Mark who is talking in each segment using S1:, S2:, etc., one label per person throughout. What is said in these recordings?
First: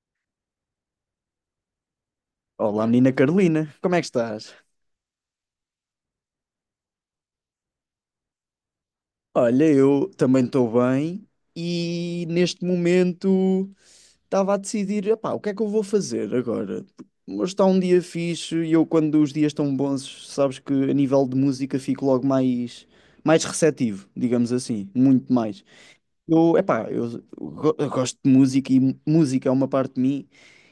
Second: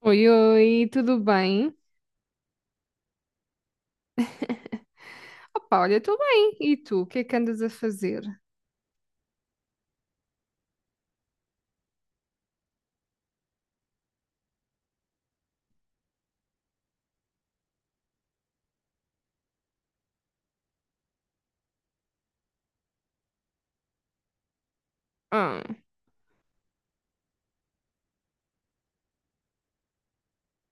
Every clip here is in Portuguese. S1: Oi, oi, tudo bem?
S2: Olá, menina Carolina, como é que estás?
S1: Opa, olha, tudo bem. E tu, o que é que andas a fazer?
S2: Olha, eu também estou bem e neste momento estava a decidir, epá, o que é que eu vou fazer agora? Hoje está um dia fixe e eu, quando os dias estão bons, sabes que a nível de música fico logo mais, mais receptivo, digamos assim, muito mais.
S1: Ah,
S2: Eu, epá, eu gosto de música e música é uma parte de mim,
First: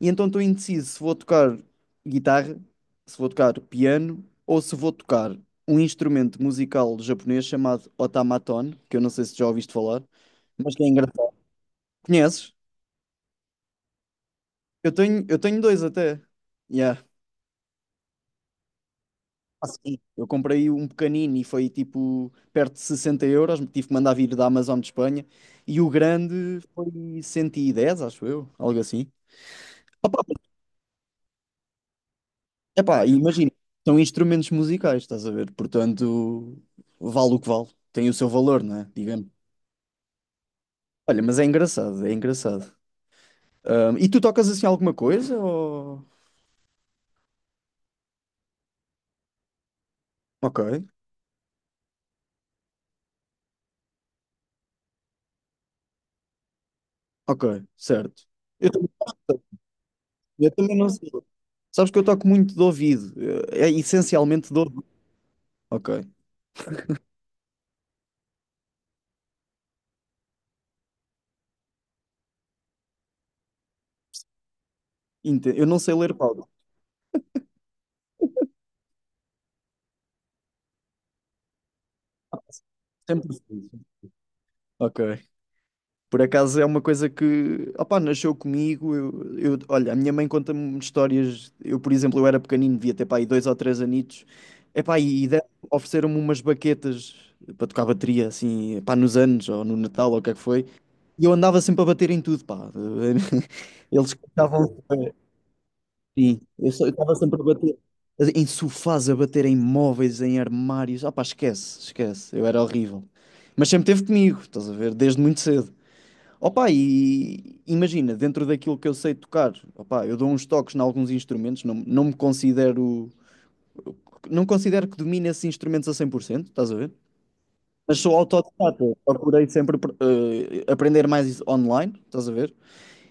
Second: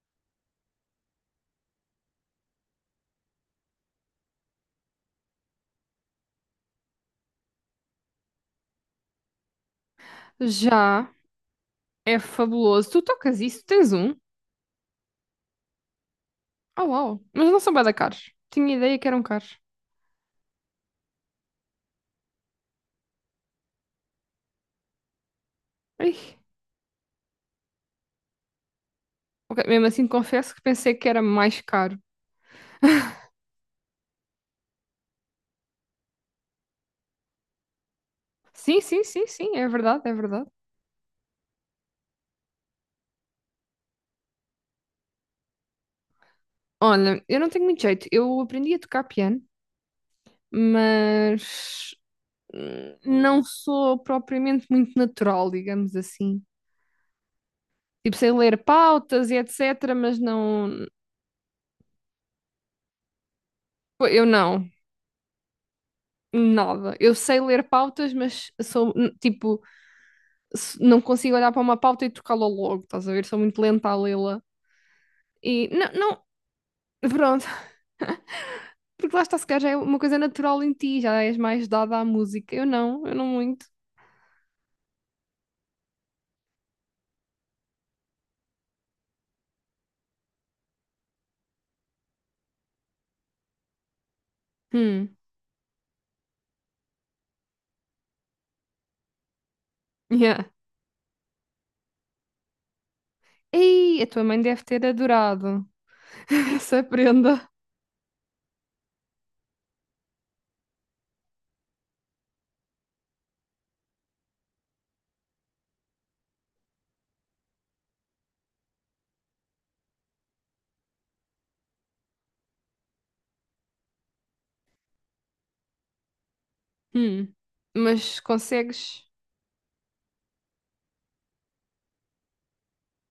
S2: e então estou indeciso se vou tocar guitarra, se vou tocar piano ou se vou tocar um instrumento musical japonês chamado otamaton, que eu não sei se já ouviste falar, mas que é
S1: já
S2: engraçado.
S1: é
S2: Conheces?
S1: fabuloso. Tu tocas isso? Tens um?
S2: Eu tenho dois até.
S1: Oh,
S2: Yeah.
S1: uau. Mas não são bué da caros. Tinha ideia que eram caros.
S2: Ah, sim. Eu comprei um pequenino e foi tipo perto de 60 euros, tive que mandar vir da Amazon de Espanha, e o
S1: Ai,
S2: grande foi 110, acho eu, algo assim.
S1: ok. Mesmo assim, confesso que pensei que era mais caro.
S2: Epá, e imagina, são instrumentos musicais, estás a ver? Portanto, vale o que vale. Tem o seu valor, não
S1: Sim,
S2: é?
S1: sim, sim,
S2: Digamos.
S1: sim, é verdade, é verdade.
S2: Olha, mas é engraçado, é engraçado. E tu tocas assim alguma coisa? Ou...
S1: Olha, eu não tenho muito jeito. Eu aprendi a tocar piano,
S2: Ok,
S1: mas não sou propriamente muito natural, digamos assim.
S2: ok,
S1: Tipo,
S2: certo.
S1: sei ler
S2: Eu também,
S1: pautas
S2: não
S1: e
S2: sei.
S1: etc, mas
S2: Eu
S1: não.
S2: também não sei. Sabes que eu toco muito de ouvido. É
S1: Eu
S2: essencialmente de
S1: não.
S2: ouvido. Ok.
S1: Nada. Eu sei ler pautas, mas sou, tipo, não consigo olhar para uma pauta e trocá-la logo, estás a ver? Sou muito lenta a lê-la.
S2: Eu
S1: E
S2: não
S1: não,
S2: sei ler
S1: não,
S2: pauta.
S1: pronto. Porque lá está, se calhar já é uma coisa natural em ti, já és mais dada à música. Eu não
S2: Sempre
S1: muito.
S2: fui. Ok. Por acaso é uma coisa que, opá, nasceu comigo. Olha, a minha mãe conta-me histórias. Eu, por exemplo, eu era pequenino, devia ter pá, aí dois ou três anitos. Epá,
S1: Hum,
S2: ofereceram-me umas baquetas para tocar bateria, assim, pá, nos anos ou no Natal ou o que é que
S1: yeah.
S2: foi. E eu andava sempre a bater em tudo, pá.
S1: Ei, a
S2: Eles
S1: tua mãe deve
S2: estavam.
S1: ter adorado
S2: Sim,
S1: essa
S2: eu estava
S1: prenda.
S2: sempre a bater. Em sofás, a bater em móveis, em armários. Ah, pá, esquece, esquece. Eu era horrível. Mas sempre teve comigo, estás a ver? Desde muito cedo. Opa, e imagina, dentro daquilo que eu sei tocar, opa, eu dou uns toques em alguns instrumentos, não, não me considero, não considero que domine esses instrumentos a 100%, estás a ver?
S1: Hum,
S2: Mas sou
S1: mas
S2: autodidata,
S1: consegues.
S2: procurei sempre aprender mais online, estás a ver?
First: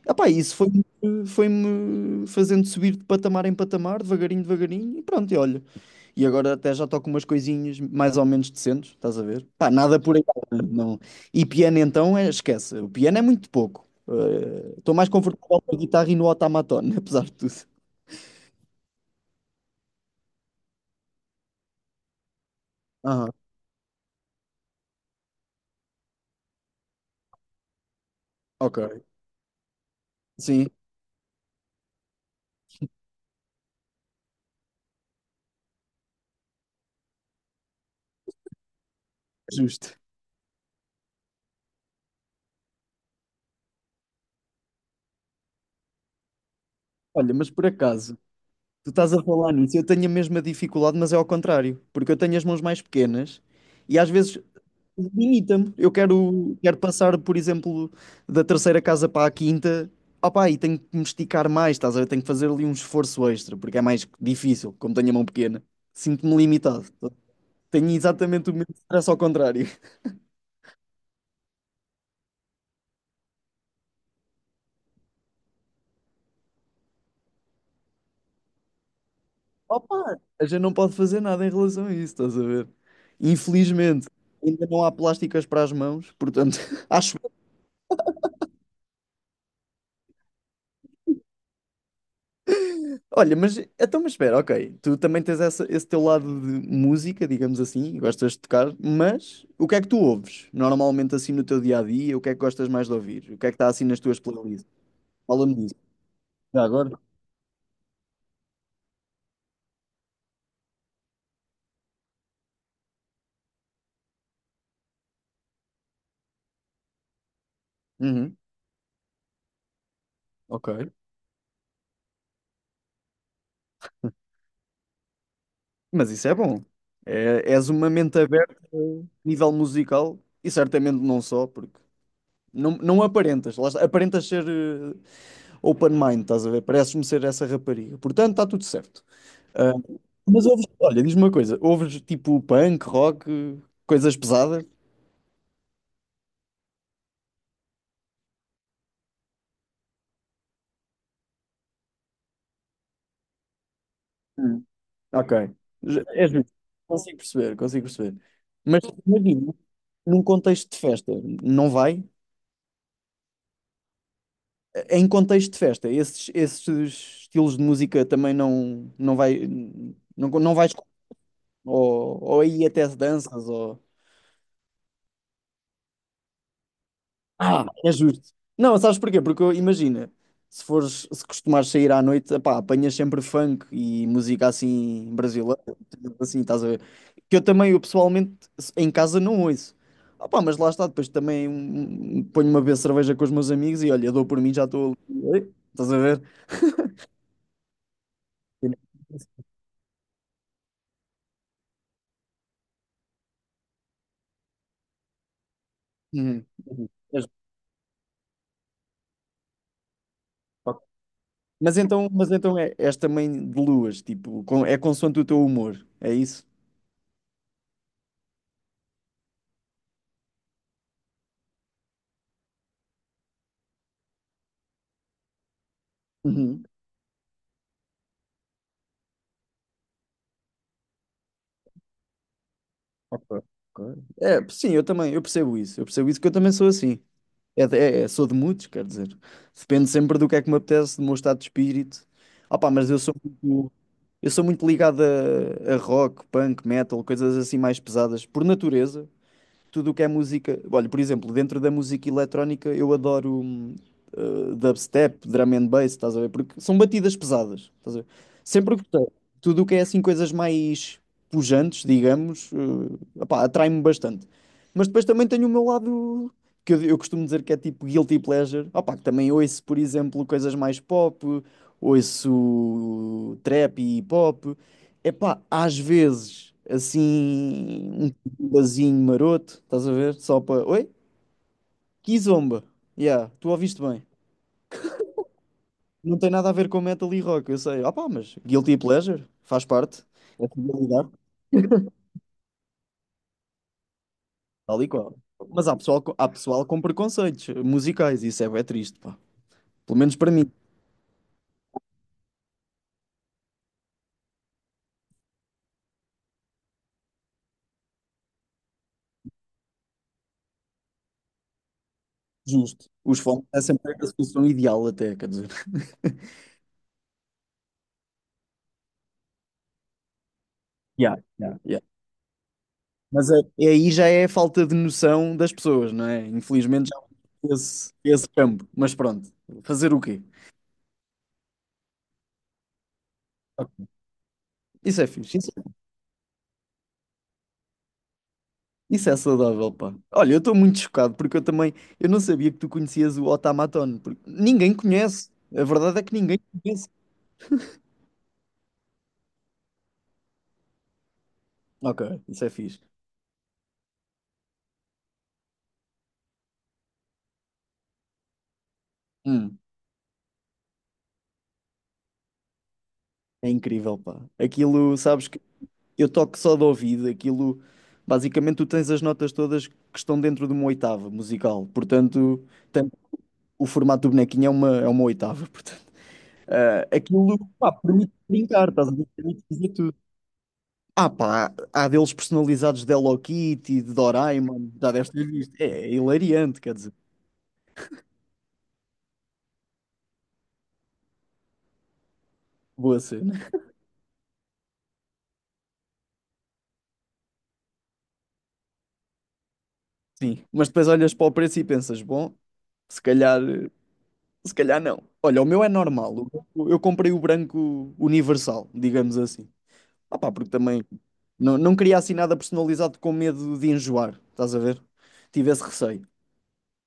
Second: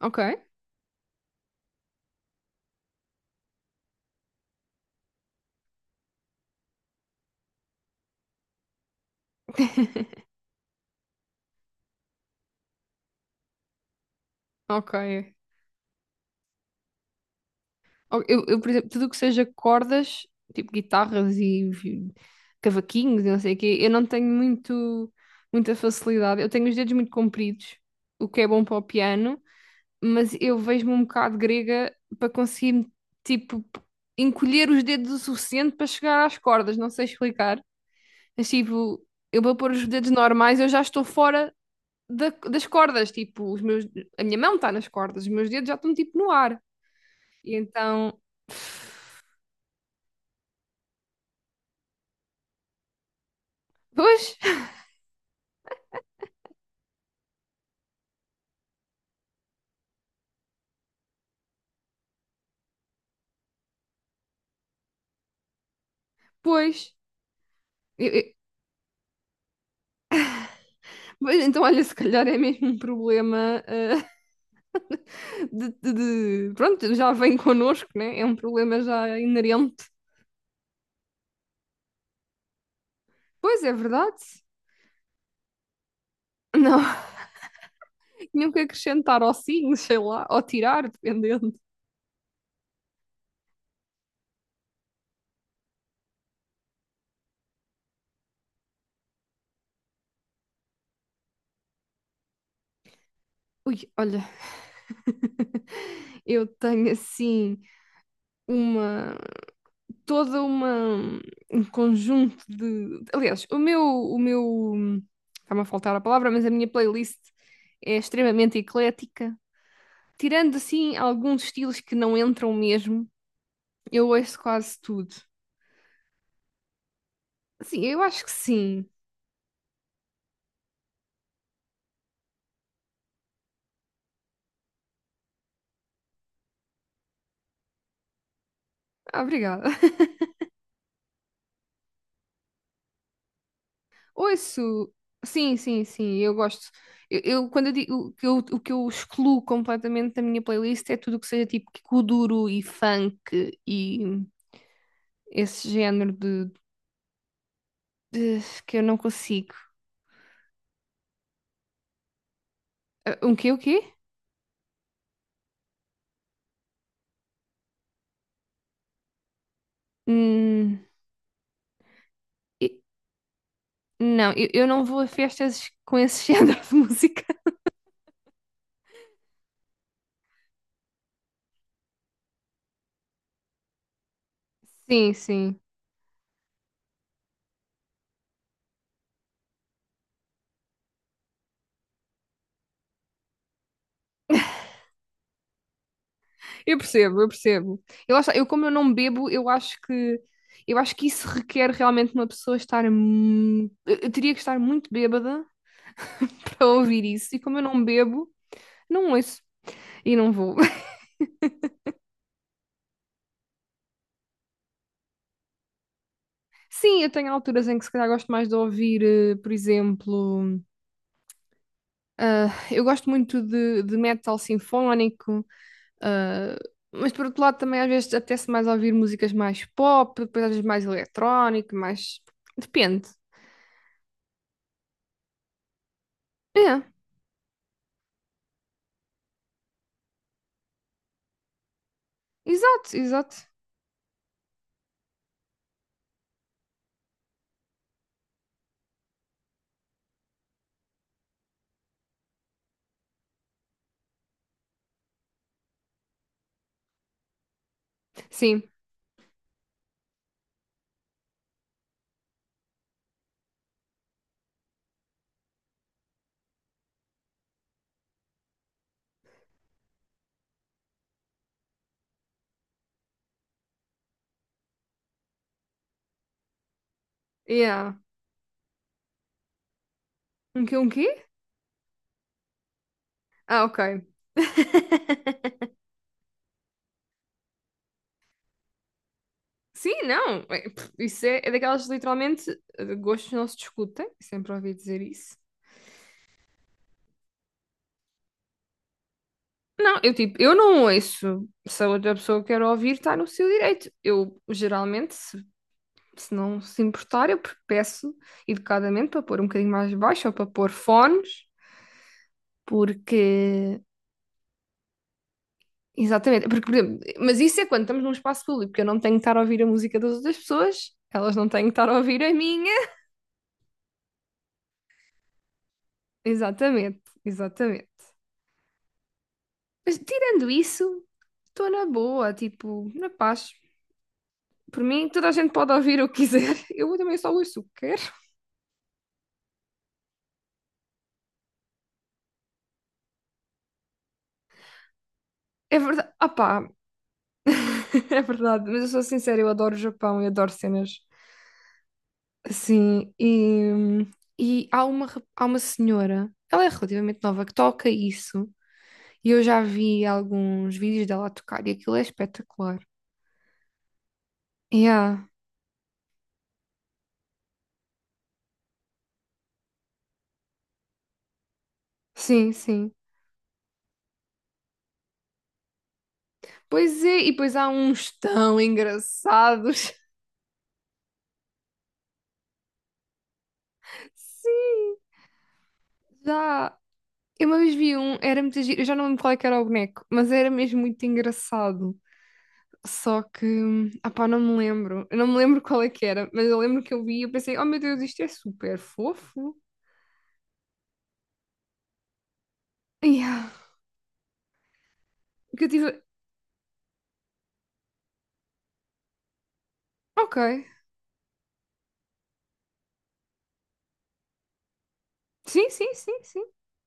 S1: Ok,
S2: Epá, isso foi-me fazendo subir de patamar em patamar, devagarinho, devagarinho, e pronto, e olha. E agora até já toco umas coisinhas mais ou menos decentes, estás a ver? Pá, nada por aí. Não. E piano então, esquece. O piano é muito pouco.
S1: ok.
S2: Estou mais confortável com a guitarra e no automaton, apesar de tudo.
S1: Ou eu, por exemplo, tudo o que seja cordas, tipo guitarras e cavaquinhos e
S2: Aham,
S1: não sei o quê, eu não tenho muito, muita facilidade. Eu tenho os dedos muito compridos, o que é bom para
S2: ok.
S1: o piano, mas eu
S2: Sim,
S1: vejo-me um bocado grega para conseguir, tipo, encolher os dedos o suficiente para chegar às cordas. Não sei explicar. Mas, tipo, eu vou pôr os
S2: justo.
S1: dedos normais, eu já estou fora das cordas. Tipo, os meus, a minha mão está nas cordas, os meus dedos já estão, tipo, no ar.
S2: Olha, mas
S1: E
S2: por acaso,
S1: então.
S2: tu estás a falar nisso, eu tenho a mesma dificuldade, mas é ao contrário, porque eu tenho as mãos mais pequenas e às
S1: Pois,
S2: vezes limita-me. Eu quero, quero passar, por exemplo, da terceira casa para a quinta. Opá, e tenho que me esticar mais, estás a ver? Tenho que fazer ali um esforço extra, porque é mais difícil, como tenho a mão pequena. Sinto-me limitado.
S1: pois.
S2: Tenho
S1: Eu- eu-
S2: exatamente o mesmo stress ao contrário.
S1: pois. Então, olha, se calhar é mesmo um problema de, pronto, já vem connosco, né? É um problema já inerente.
S2: Opa, a gente não pode fazer nada em relação a isso, estás a ver?
S1: Pois, é
S2: Infelizmente,
S1: verdade.
S2: ainda não há plásticas para as mãos, portanto,
S1: Não,
S2: acho.
S1: tinham que acrescentar ou sim, sei lá, ou tirar, dependendo.
S2: Olha, mas então, mas espera, ok. Tu também tens esse teu lado de música, digamos assim, gostas de tocar, mas o que é que tu ouves normalmente assim no teu dia a dia? O que é que gostas mais de ouvir? O que é que está
S1: Ui,
S2: assim nas tuas
S1: olha,
S2: playlists? Fala-me disso.
S1: eu
S2: Já
S1: tenho
S2: agora?
S1: assim uma... Toda uma... Um conjunto de... Aliás, o meu... O meu... está-me a faltar a palavra, mas a minha playlist é
S2: Uhum,
S1: extremamente eclética. Tirando
S2: ok.
S1: assim alguns estilos que não entram mesmo, eu ouço quase tudo.
S2: Mas isso é bom. É, és
S1: Sim,
S2: uma
S1: eu
S2: mente
S1: acho que
S2: aberta a
S1: sim.
S2: nível musical e certamente não só, porque não, não aparentas, lá está, aparentas ser open mind, estás a ver? Pareces-me ser essa rapariga. Portanto, está tudo certo.
S1: Ah, obrigada.
S2: Ah, mas ouves, olha, diz-me uma coisa, ouves tipo punk, rock, coisas pesadas?
S1: Ouço. Sim, sim, sim, eu gosto. Quando eu digo que o que eu excluo completamente da minha playlist é tudo o que seja tipo kuduro e funk e
S2: Hum. Ok.
S1: esse género
S2: És
S1: de,
S2: justo. Consigo perceber, consigo perceber.
S1: de- que eu
S2: Mas
S1: não consigo.
S2: imagina, num contexto de festa, não vai?
S1: Ah, um quê, o quê?
S2: Em contexto de festa, esses, esses estilos de música também não, não vai, não, não vais,
S1: Hum,
S2: ou aí
S1: e-
S2: até se danças.
S1: não, eu não vou a festas com esse género de música.
S2: Ah, é justo. Não, sabes porquê? Porque imagina, se fores, se costumares sair à noite, epá, apanhas sempre funk e música
S1: Sim,
S2: assim
S1: sim.
S2: brasileira, tipo assim, estás a ver? Que eu também, eu pessoalmente, em casa não ouço. Ah, pá, mas lá está, depois também ponho uma vez cerveja com os meus amigos e olha, dou por mim, já estou ali. Estás a ver?
S1: Eu percebo, eu percebo. Eu, lá eu como eu
S2: Uhum,
S1: não bebo, eu acho que isso requer realmente uma pessoa estar eu teria que estar muito bêbada para
S2: uhum.
S1: ouvir
S2: É
S1: isso.
S2: justo.
S1: E como eu não bebo, não ouço e não vou.
S2: Mas então é, és também de luas, tipo, é consoante o teu humor, é isso?
S1: Sim, eu tenho alturas em que se calhar gosto mais de ouvir, por exemplo, ah, eu gosto muito de metal sinfónico, ah,
S2: Uhum.
S1: mas por outro lado também às vezes apetece mais ouvir músicas mais pop, depois às vezes mais eletrónico, mais. Depende.
S2: Ok, ok. É, sim, eu também, eu percebo isso. Eu percebo isso que eu também sou
S1: É.
S2: assim. É, sou de muitos, quer dizer. Depende sempre do que é que me apetece, do meu estado de espírito. Ah, pá, mas
S1: Exato, exato.
S2: eu sou muito ligado a rock, punk, metal, coisas assim mais pesadas, por natureza tudo o que é música. Olha, por exemplo, dentro da música eletrónica eu adoro dubstep, drum and bass, estás a ver? Porque são batidas pesadas, estás a ver?
S1: Sim.
S2: Sempre gostei. Tudo o que é assim coisas mais pujantes, digamos, opá, atrai-me bastante. Mas depois também tenho o meu lado que eu costumo dizer que é tipo guilty pleasure, opá, que também ouço, por exemplo, coisas mais pop, ouço trap e hip hop. Epá, às vezes, assim,
S1: Yeah.
S2: um basinho maroto, estás a ver? Só
S1: Um
S2: para.
S1: quê? Um
S2: Oi?
S1: quê?
S2: Kizomba. Yeah, tu
S1: Ah, ok.
S2: ouviste bem. Não tem nada a ver com metal e rock, eu sei. Ah pá, mas Guilty Pleasure faz
S1: Sim,
S2: parte.
S1: não.
S2: É
S1: É, pff,
S2: realidade,
S1: isso é, é daquelas literalmente de gostos não se discutem. Sempre ouvi
S2: tal e
S1: dizer
S2: qual.
S1: isso.
S2: Mas há pessoal, há pessoal com preconceitos musicais, isso é bem triste, pá. Pelo
S1: Não, eu
S2: menos para
S1: tipo,
S2: mim.
S1: eu não ouço. Se a outra pessoa quer ouvir, está no seu direito. Eu geralmente, se não se importar, eu peço educadamente para pôr um bocadinho mais baixo ou para pôr fones,
S2: Justo. Os fones é
S1: porque.
S2: sempre a solução ideal, até, quer dizer.
S1: Exatamente, porque, por exemplo, mas isso é quando estamos num espaço público, porque eu não tenho que estar a ouvir a música das outras pessoas,
S2: Yeah,
S1: elas não
S2: yeah,
S1: têm que
S2: yeah.
S1: estar a ouvir a minha.
S2: Mas é- é aí já é a falta de noção das pessoas, não é? Infelizmente já
S1: Exatamente,
S2: há
S1: exatamente.
S2: esse, esse campo. Mas pronto, fazer
S1: Mas
S2: o quê?
S1: tirando isso, estou na boa, tipo, na paz.
S2: Ok.
S1: Por
S2: Isso é
S1: mim, toda a
S2: fixe.
S1: gente pode ouvir o que quiser. Eu também só ouço o que quero.
S2: Isso é saudável, pá. Olha, eu estou muito chocado porque eu também, eu não sabia que tu conhecias o Otamatone, porque ninguém conhece. A
S1: É
S2: verdade é
S1: verdade.
S2: que
S1: Ah
S2: ninguém
S1: pá,
S2: conhece.
S1: é verdade. Mas eu sou sincera, eu adoro o Japão e adoro cenas
S2: Ok, isso é fixe.
S1: assim. E há uma, há uma senhora, ela é relativamente nova, que toca isso. E eu
S2: Hum,
S1: já vi alguns vídeos dela a tocar e aquilo é espetacular.
S2: é incrível, pá. Aquilo,
S1: Yeah,
S2: sabes que eu toco só de ouvido, aquilo, basicamente tu tens as notas todas que estão dentro de uma oitava musical, portanto,
S1: sim,
S2: tem-
S1: sim.
S2: o formato do bonequinho é uma oitava, portanto. Ah,
S1: Pois é, e
S2: aquilo,
S1: depois há
S2: pá,
S1: uns
S2: permite
S1: tão
S2: brincar, estás a ver? Permite fazer
S1: engraçados.
S2: tudo. Ah pá, há deles personalizados de Hello Kitty, de Doraemon, já
S1: Sim,
S2: deves ter visto. É, é hilariante,
S1: já.
S2: quer dizer,
S1: Eu uma vez vi um, era muito giro, eu já não lembro qual é que era o boneco, mas era mesmo muito engraçado.
S2: boa
S1: Só
S2: cena.
S1: que, ah pá, não me lembro. Eu não me lembro qual é que era, mas eu lembro que eu vi e eu pensei, oh meu Deus, isto é super fofo.
S2: Sim, mas depois olhas para o preço e pensas, bom, se calhar,
S1: Yeah.
S2: se calhar não. Olha, o meu
S1: Que eu
S2: é
S1: tive,
S2: normal, eu comprei o branco universal, digamos assim. Ah pá, porque
S1: ok.
S2: também não, não queria assim nada personalizado com medo de enjoar, estás a ver? Tive esse
S1: Sim, sim,
S2: receio.
S1: sim, sim.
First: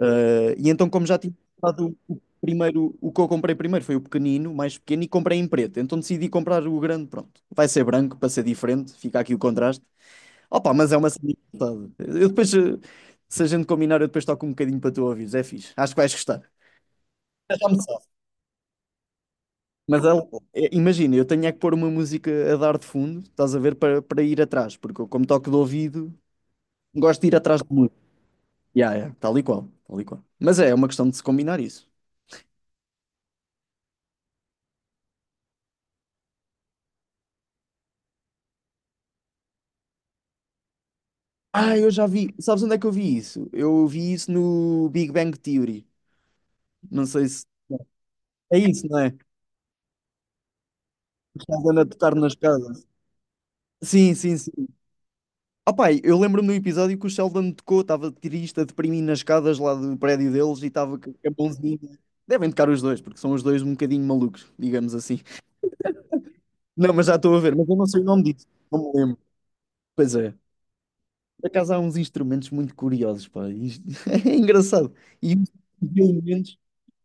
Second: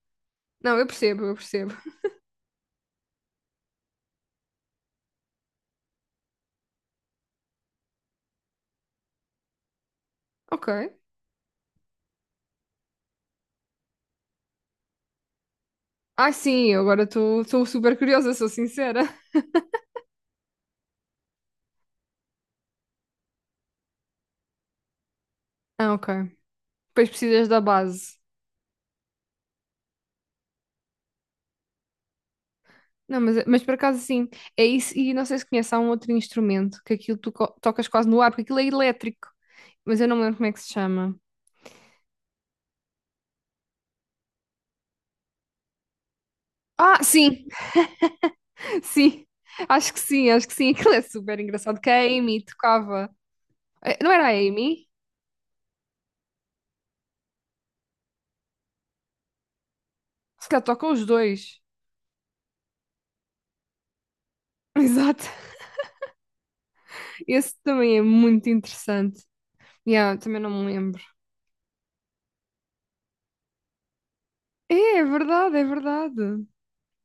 S2: E
S1: Não, eu
S2: então, como já
S1: percebo,
S2: tinha
S1: eu percebo.
S2: comprado o primeiro, o que eu comprei primeiro foi o pequenino, o mais pequeno, e comprei em preto. Então decidi comprar o grande, pronto. Vai ser branco para ser diferente, fica aqui o contraste.
S1: Ok.
S2: Opa, mas é uma cena engraçada. Eu depois, se a gente combinar, eu depois toco um bocadinho para tu ouvires, é fixe. Acho que vais
S1: Ah,
S2: gostar.
S1: sim, eu agora estou
S2: Já me
S1: super
S2: sabe.
S1: curiosa, sou sincera.
S2: Mas ela- É, imagina, eu tenho é que pôr uma música a dar de fundo, estás a ver, para, para ir atrás, porque eu, como toco de
S1: Ah, ok.
S2: ouvido,
S1: Depois
S2: gosto de ir
S1: precisas da
S2: atrás de música.
S1: base.
S2: Yeah, yeah, tal e qual, tal e qual. Mas é, é uma questão de se combinar isso.
S1: Não, mas por acaso sim, é isso, e não sei se conhece, há um outro instrumento que aquilo tu tocas quase no ar, porque aquilo é elétrico, mas eu não me lembro como é que se chama.
S2: Ah, eu já vi. Sabes onde é que eu vi isso? Eu vi isso no Big Bang Theory.
S1: Ah,
S2: Não sei
S1: sim,
S2: se. É isso, não é?
S1: sim, acho que sim, acho que sim, aquilo é super
S2: O Sheldon
S1: engraçado,
S2: a
S1: que a
S2: tocar nas
S1: Amy
S2: casas.
S1: tocava. Eh, não
S2: Sim,
S1: era a
S2: sim, sim.
S1: Amy?
S2: Ah, pá, eu lembro-me do episódio que o Sheldon tocou, estava triste, a deprimir nas escadas lá do prédio
S1: Se calhar
S2: deles e
S1: tocam
S2: estava
S1: os
S2: com a
S1: dois,
S2: mãozinha. Devem tocar os dois, porque são os dois um bocadinho malucos, digamos assim.
S1: exato,
S2: Não, mas já estou a
S1: esse
S2: ver, mas eu não
S1: também
S2: sei
S1: é
S2: o nome disso,
S1: muito
S2: não me lembro.
S1: interessante,
S2: Pois
S1: yeah,
S2: é.
S1: também não me lembro.
S2: Por acaso há uns instrumentos muito curiosos, pá. Isto- é engraçado.
S1: É, é
S2: E os
S1: verdade, é verdade,
S2: elementos.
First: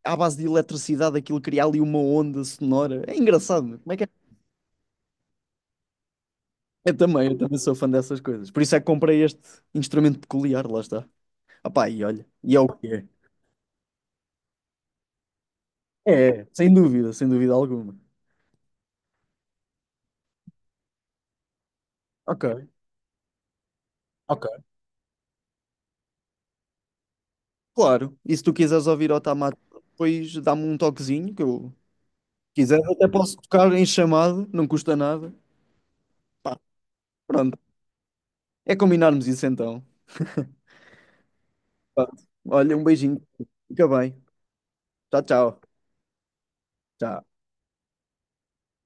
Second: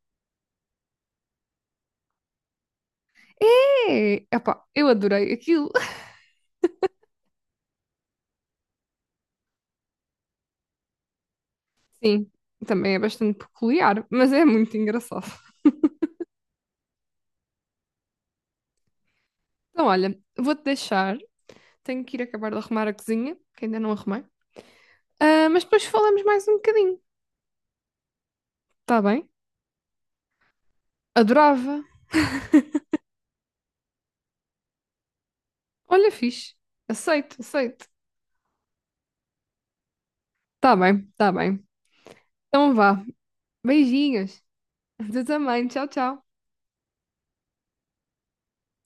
S2: À base de eletricidade aquilo cria ali uma onda sonora. É engraçado. Como é que é?
S1: é, epá, eu adorei aquilo,
S2: Eu também sou fã dessas coisas. Por isso é que comprei este instrumento peculiar, lá está. Opá, e olha,
S1: sim,
S2: e é o que
S1: também é
S2: é.
S1: bastante peculiar, mas é muito engraçado.
S2: É, sem dúvida, sem dúvida alguma.
S1: Então, olha, vou-te deixar. Tenho que ir
S2: Ok,
S1: acabar de arrumar a cozinha, que ainda não arrumei.
S2: ok.
S1: Ah, mas depois falamos mais um bocadinho,
S2: Claro, e se tu quiseres
S1: tá
S2: ouvir
S1: bem?
S2: Otamate, depois dá-me um toquezinho, que eu
S1: Adorava.
S2: se quiser até posso tocar em chamado, não custa nada.
S1: Olha, fixe.
S2: Pá,
S1: Aceito,
S2: pronto,
S1: aceito.
S2: é combinarmos isso então.
S1: Tá bem, tá bem.
S2: Pronto.
S1: Então
S2: Olha, um
S1: vá.
S2: beijinho. Fica bem.
S1: Beijinhos.
S2: Tchau,
S1: Tu
S2: tchau.
S1: também. Tchau, tchau.
S2: Tchau.